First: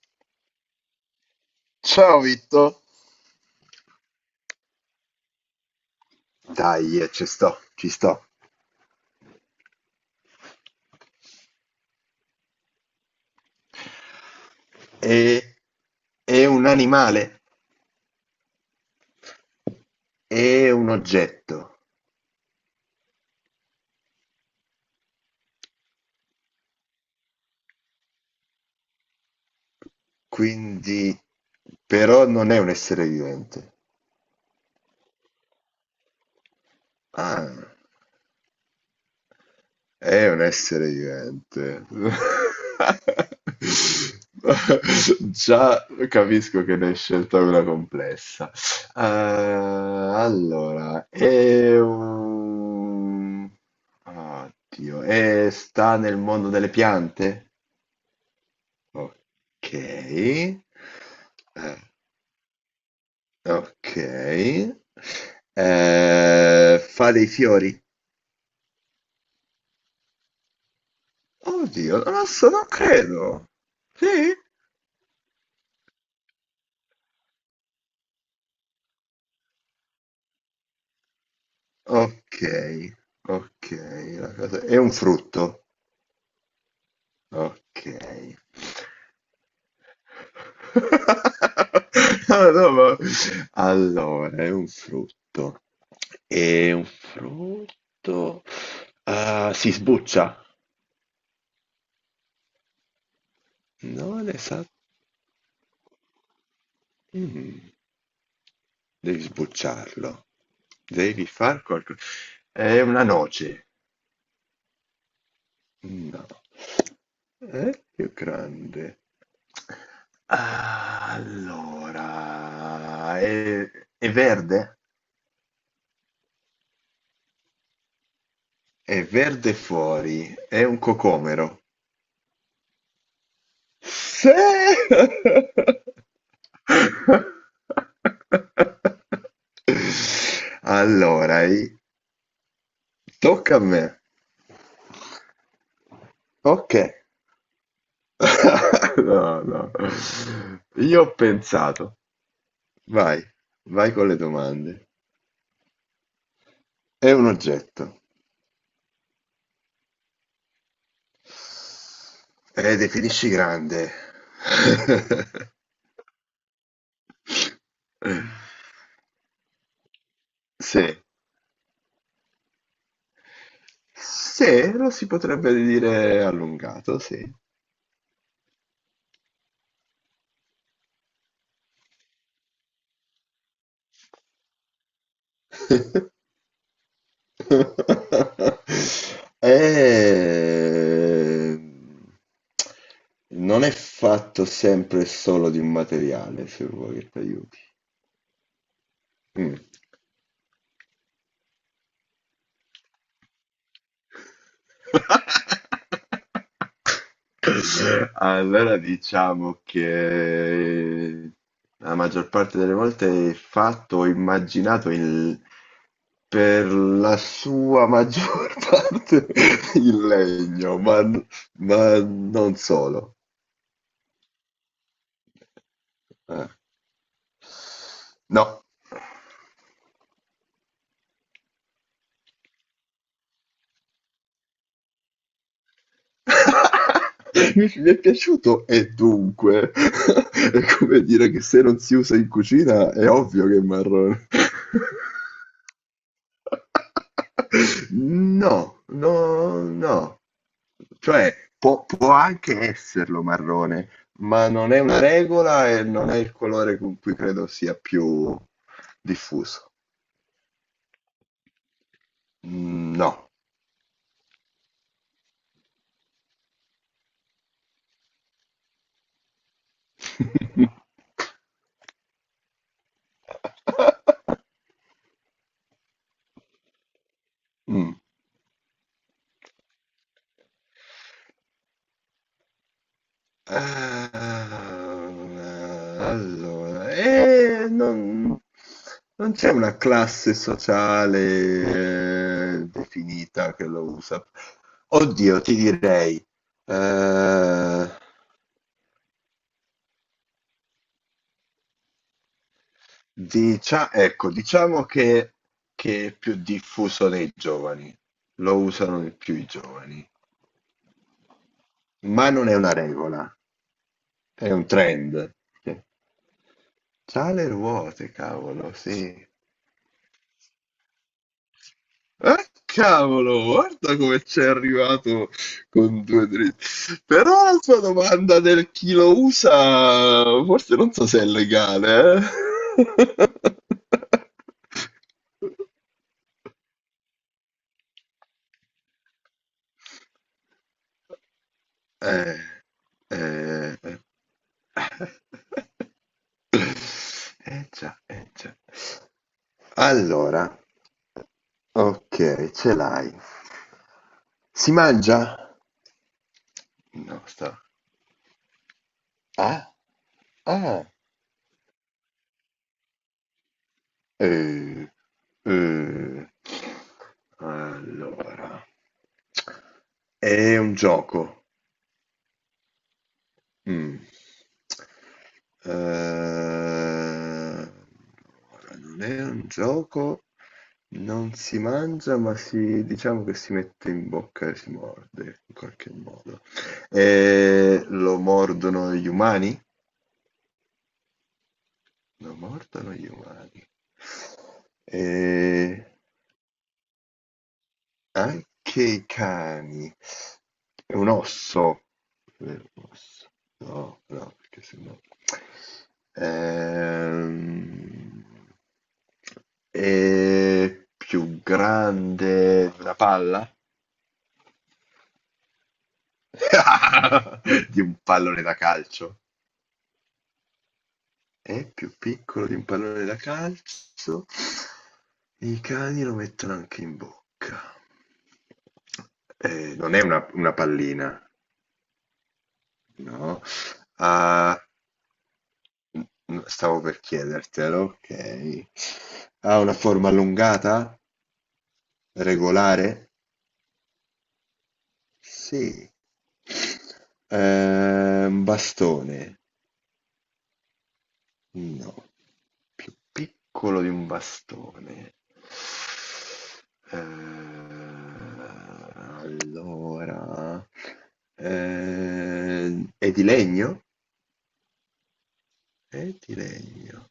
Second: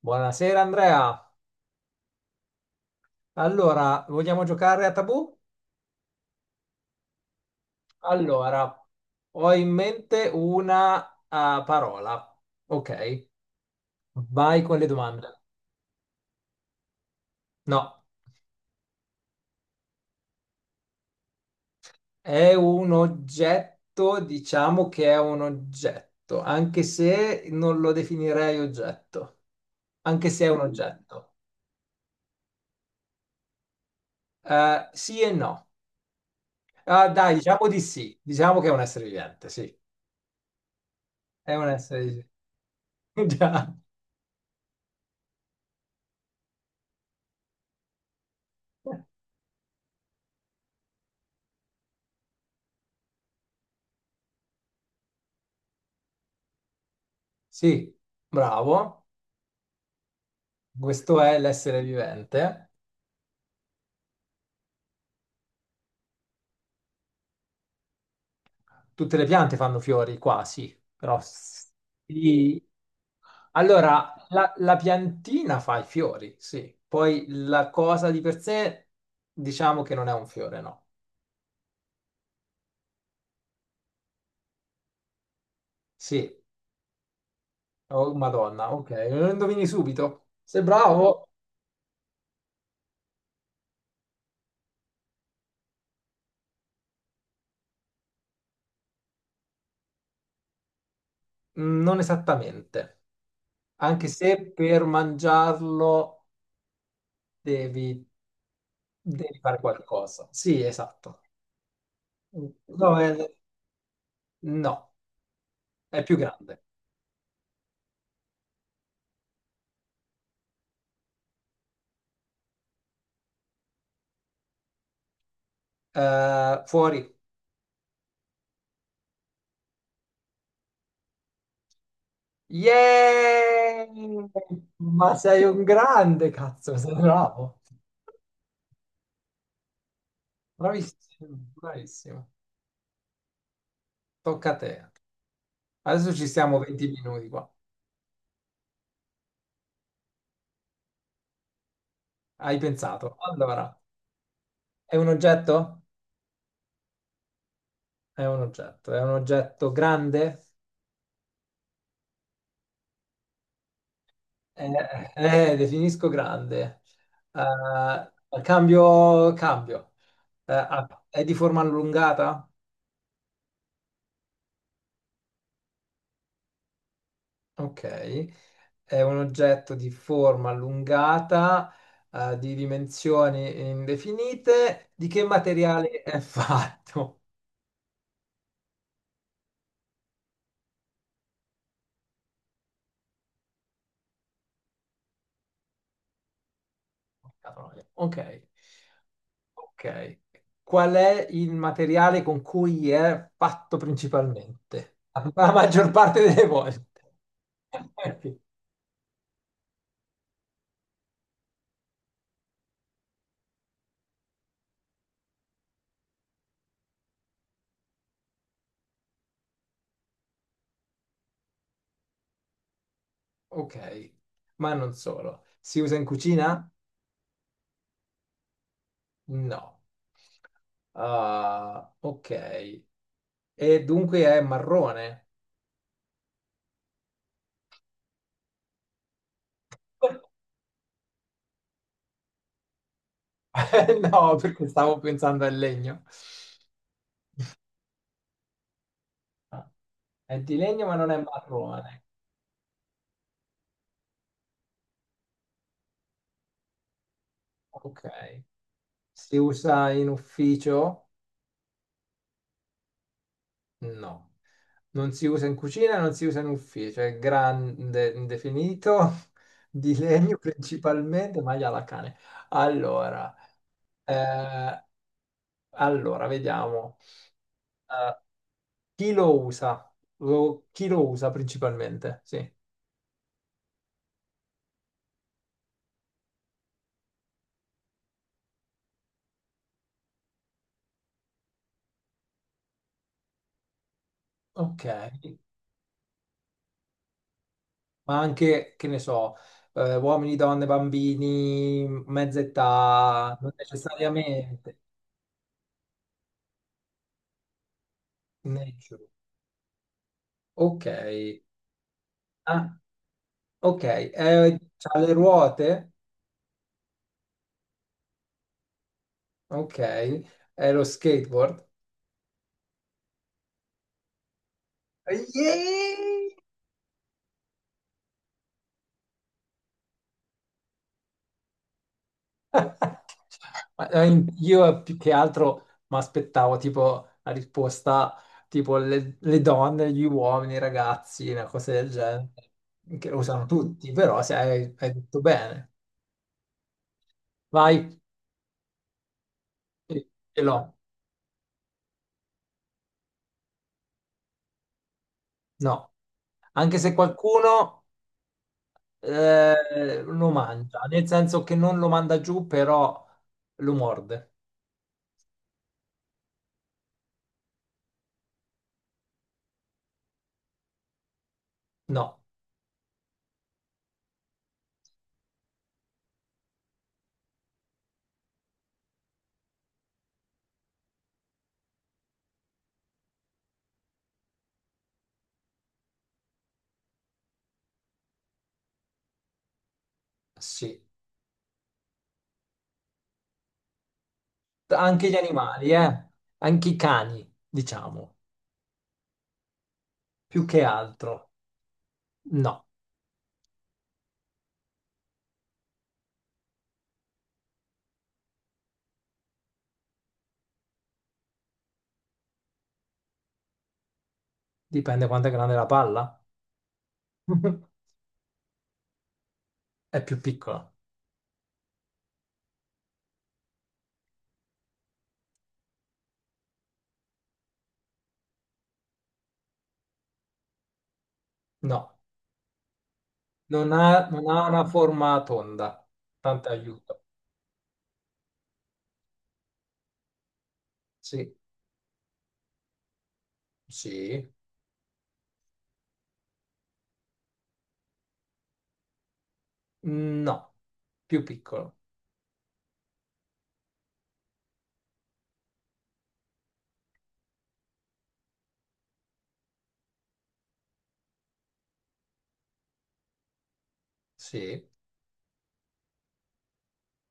Buonasera Andrea. Ciao Vitto. Allora, vogliamo giocare a tabù? Dai, ci sto. Allora, ho in mente una parola. Ok, vai con le domande. È, è un animale, No, è un oggetto, è un oggetto, diciamo che è un oggetto, anche se non lo definirei oggetto, anche se è un quindi oggetto. però non è un essere vivente. Sì e no. Ah, dai, Ah. diciamo di sì. Diciamo che è un essere vivente, sì. È un essere È un vivente. essere vivente. Già. Già capisco che ne hai scelta una complessa. Allora, è un... Oddio, è- sta nel mondo delle piante? Sì, bravo. Ok. Questo è l'essere vivente. Ok. Fa dei fiori? Tutte le piante fanno fiori, quasi, però Oddio, non lo so, sì. non credo. Sì? Allora, la piantina fa i fiori, sì. Poi la cosa di per sé, diciamo che non è un fiore, no. Ok, ok. La cosa- è un frutto? Sì. Ok. Oh, Madonna, ok. Lo indovini subito. Sei bravo? Ah, no, ma- allora, è un frutto. È un frutto. Ah, si sbuccia. Non esattamente. Anche Non se esatto. per mangiarlo Devi devi, devi fare qualcosa. sbucciarlo. Sì, esatto. Devi far qualcosa. È No, una è- noce. no, è più No. grande. Più grande. Ah, allora, è verde? Fuori. È verde fuori, è un cocomero. Yeah! Sì! Ma sei un grande, cazzo, sei bravo. Bravissimo, Allora, i- bravissimo. tocca a me. Tocca a te. Adesso ci stiamo Ok. 20 minuti qua. No, no. Io ho pensato. Hai pensato. Vai, Allora, vai con le domande. è un oggetto? È un oggetto. È un oggetto. È un oggetto grande? Definisci grande. Eh, definisco grande. Cambio. Sì. È di forma allungata? Sì, lo si potrebbe dire allungato, sì. Ok. È un oggetto di forma allungata, di dimensioni indefinite. Di che materiale è fatto? Eh, non è fatto sempre solo di un materiale, se vuoi che ti Porca aiuti. troia. Ok, Mm. ok. Qual è il materiale con cui è fatto principalmente? La maggior parte delle volte. Allora diciamo che la maggior parte delle volte è fatto o immaginato in- per la sua maggior parte in legno, ma non solo. Ok, ma non solo. Si usa in Eh, cucina? No. No. Ah, ok. E dunque è marrone. Mi è piaciuto e dunque è come dire che se non si usa in cucina è ovvio che è marrone. No, perché stavo pensando al legno. No, no, Ah, no. è di legno ma non è Cioè, può, marrone. può anche esserlo marrone, ma non è una regola e non è il colore con cui credo sia Ok. più Si diffuso. usa in ufficio? Mm, no. No. Non si usa in cucina, non si usa in ufficio. È grande, indefinito, di legno principalmente, ma la cane. Allora, eh, allora, vediamo. Mm. Eh, chi lo usa? Chi lo usa principalmente? Sì. Ah, allora, non c'è una classe sociale, definita che lo usa. Ok. Oddio, ti direi, eh, Ma anche, che ne so, uomini, donne, bambini, mezza età, non dicia- ecco, necessariamente. diciamo che è più diffuso nei giovani, lo usano Nature. di più i giovani, Ok. ma non è una Ah, regola, ok. è un C'ha le trend. ruote? C'ha le ruote, cavolo, sì. Ok. È lo skateboard? Cavolo, guarda come c'è arrivato con due Yeah! dritti. Però la sua domanda del chi lo usa, forse non so se è legale, eh. Ma, io più che altro mi aspettavo tipo la risposta tipo le donne, gli uomini, i ragazzi, una cosa del genere, Eh, che lo usano tutti, eh. però se hai detto bene. Eh Vai. già, eh già. Sì, ce Allora, l'ho, ok, ce l'hai. Si mangia? no. Anche se No, sta. qualcuno Ah, lo mangia, ah. nel senso che non lo manda giù, però lo morde. Eh, eh. Allora, è un gioco. No, Mm. Allora, non è un gioco, non si mangia, ma si, diciamo che si mette in bocca e si morde in qualche modo. Lo mordono gli umani? sì. Lo mordono gli umani. Anche gli animali, Eh, eh? Anche i cani, diciamo, Anche i cani. più che È un altro. osso. Eh, No, osso. No, no, perché sennò... Ehm, è più grande di una palla? dipende quanto è grande la palla. Di un pallone da calcio. È più piccola. È più piccolo di un pallone da calcio. I cani lo mettono anche in bocca. Non è una pallina. No, No. Non ha Ha una forma tonda. n- Tanto stavo aiuto. per chiedertelo, ok. Ha una forma allungata? Sì, Regolare? sì. Sì. Un bastone? No, più piccolo. No. Più piccolo di un bastone. Allora... è di legno? Sì, È di legno.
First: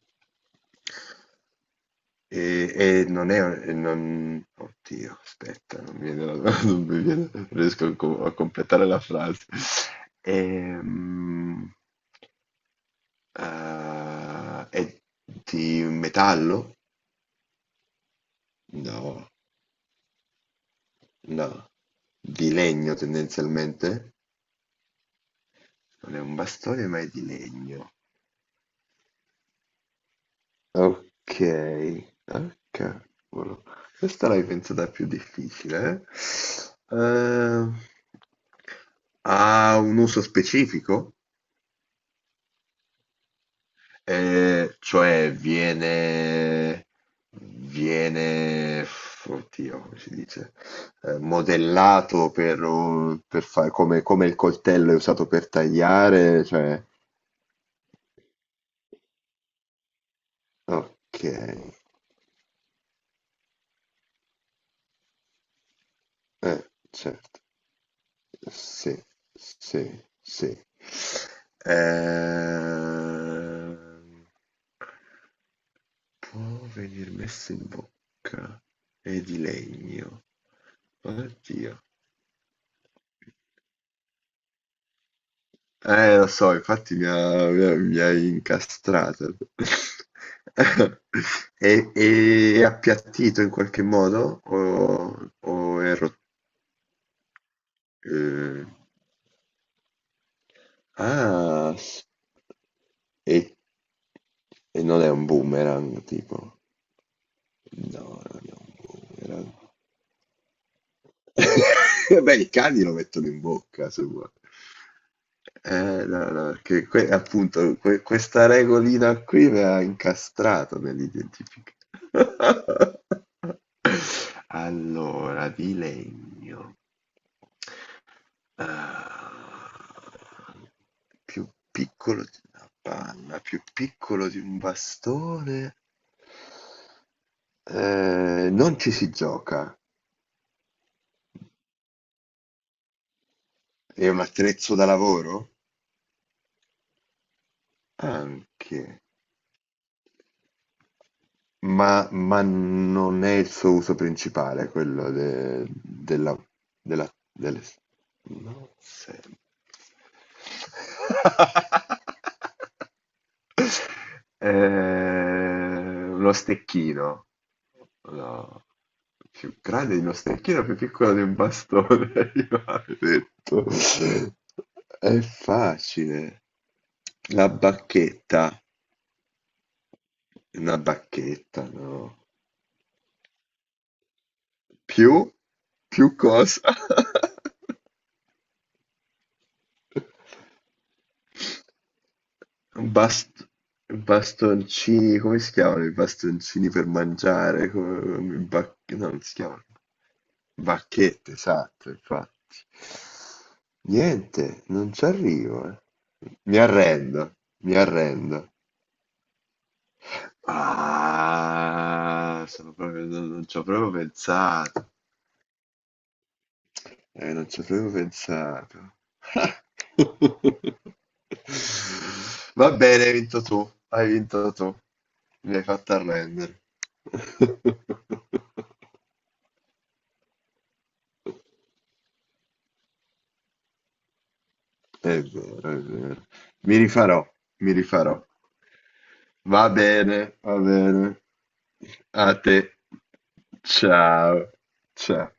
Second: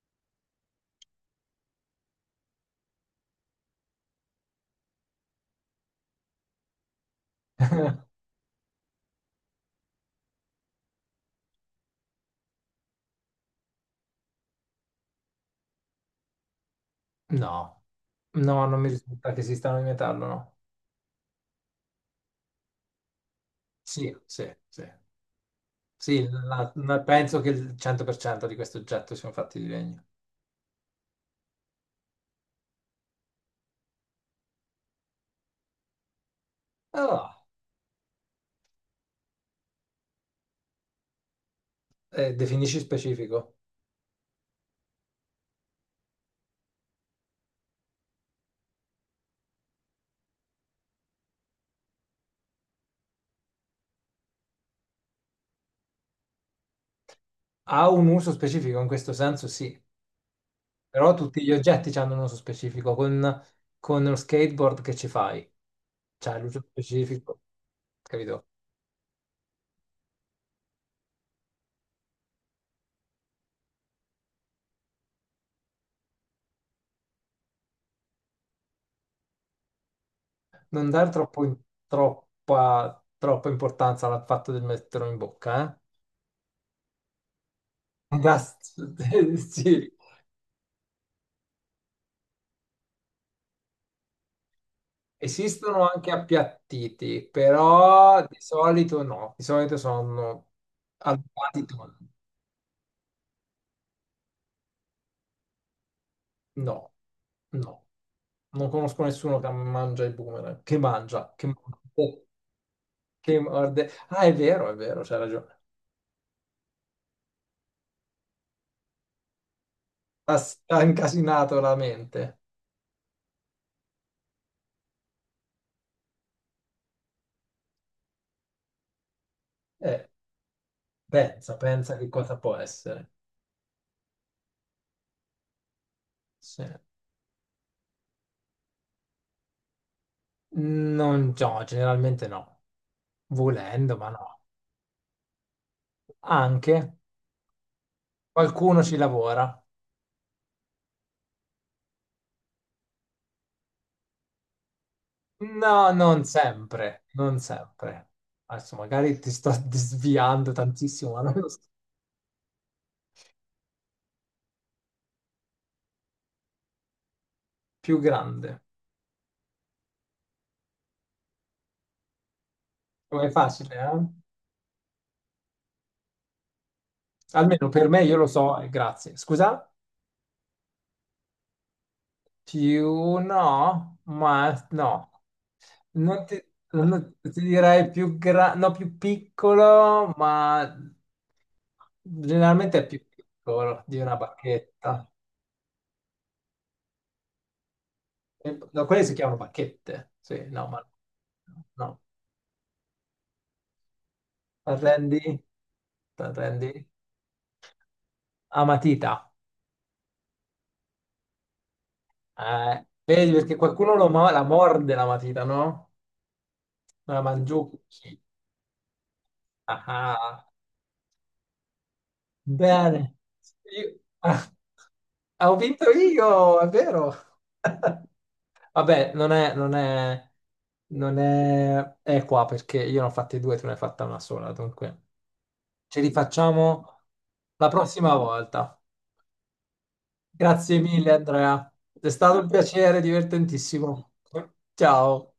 E non è, e non, oddio, aspetta, non mi viene, non mi viene- non riesco a, co- a completare la frase. Ehm, è di metallo? no. No, non mi No, risulta che esistano in metallo, no. no, di legno Sì, tendenzialmente. sì, sì. Non è Sì, un bastone, ma è di penso che il legno. 100% di questi oggetti siano fatti di legno. Ok, ah, cavolo. Questa l'hai pensata più difficile, eh? Ah, Ha un uso specifico? Definisci specifico. Cioè viene, viene, f- oddio, come si dice, eh, modellato per, un- per fare come, come il coltello è usato per tagliare, cioè, Ha un uso specifico in questo senso, sì, però ok, tutti gli oggetti hanno un uso specifico. Con lo skateboard che ci fai, c'è l'uso certo. specifico, capito? Sì, sì, sì. Ehm, può venir messo in bocca. È di legno. Non dare troppo in- Oddio. troppa importanza al fatto di metterlo in bocca, Lo so, infatti mi eh? hai incastrato. sì. È, è appiattito in qualche modo o Esistono è anche rotto? appiattiti, però di solito no, di solito sono allungati Ah, toni. s- e, e non è un boomerang, tipo. No, no, No, non è non un conosco nessuno che boomerang. mangia il boomerang, che mangia, Beh, i cani lo mettono che in bocca, morde. se Ah, vuoi. È vero, c'è ragione. No, no, perché que- appunto que- questa regolina qui mi ha incastrato Ha incasinato nell'identificare. la mente. Allora, di legno. Ah, Eh, più pensa che piccolo cosa di può una essere. panna, più piccolo di un bastone. Sì. Non ci si gioca. Non, no, generalmente no. Volendo, È ma un no. attrezzo da lavoro? Anche qualcuno ci Anche. lavora. Ma non è il suo uso principale, quello de- No, non della, sempre, della, non delle... sempre. No, Adesso magari se- ti sto sviando tantissimo, ma non lo so. Uno stecchino. Più grande. No. Più grande di uno stecchino, più piccolo di un bastone. Io l'avevo Oh, è detto. facile, eh? È facile. La Almeno per me io lo so, bacchetta. Grazie. Scusa? Una bacchetta, no. Più no, ma no. Più? Più Non ti, cosa? Ti direi più grande, no, più piccolo, ma generalmente è più Bast- piccolo di una bacchetta. bastoncini, come si chiamano i bastoncini per mangiare? Come- No, bac- quelle no, si non si chiamano chiamano. bacchette. Sì, no, ma Bacchette, esatto, no. infatti. Niente, non ci T'arrendi? arrivo, eh. Mi T'arrendi? arrendo, mi arrendo. A matita. Ah, sono proprio, non, Vedi, non perché ci ho proprio qualcuno la pensato. morde la matita, no? La Non ci avevo mangiucchi. pensato. Ah, ah. Va bene, Bene. Io- hai ah, vinto tu, ho mi hai vinto fatto io, arrendere. è vero. Vabbè, non è equa perché io ne ho fatte due, tu ne hai fatta una sola, dunque È vero, è ce li vero. Mi facciamo rifarò, la mi prossima rifarò. volta. Va bene, va Grazie bene. mille, Andrea. È A stato un te. piacere, divertentissimo. Ciao. Ciao. Ciao.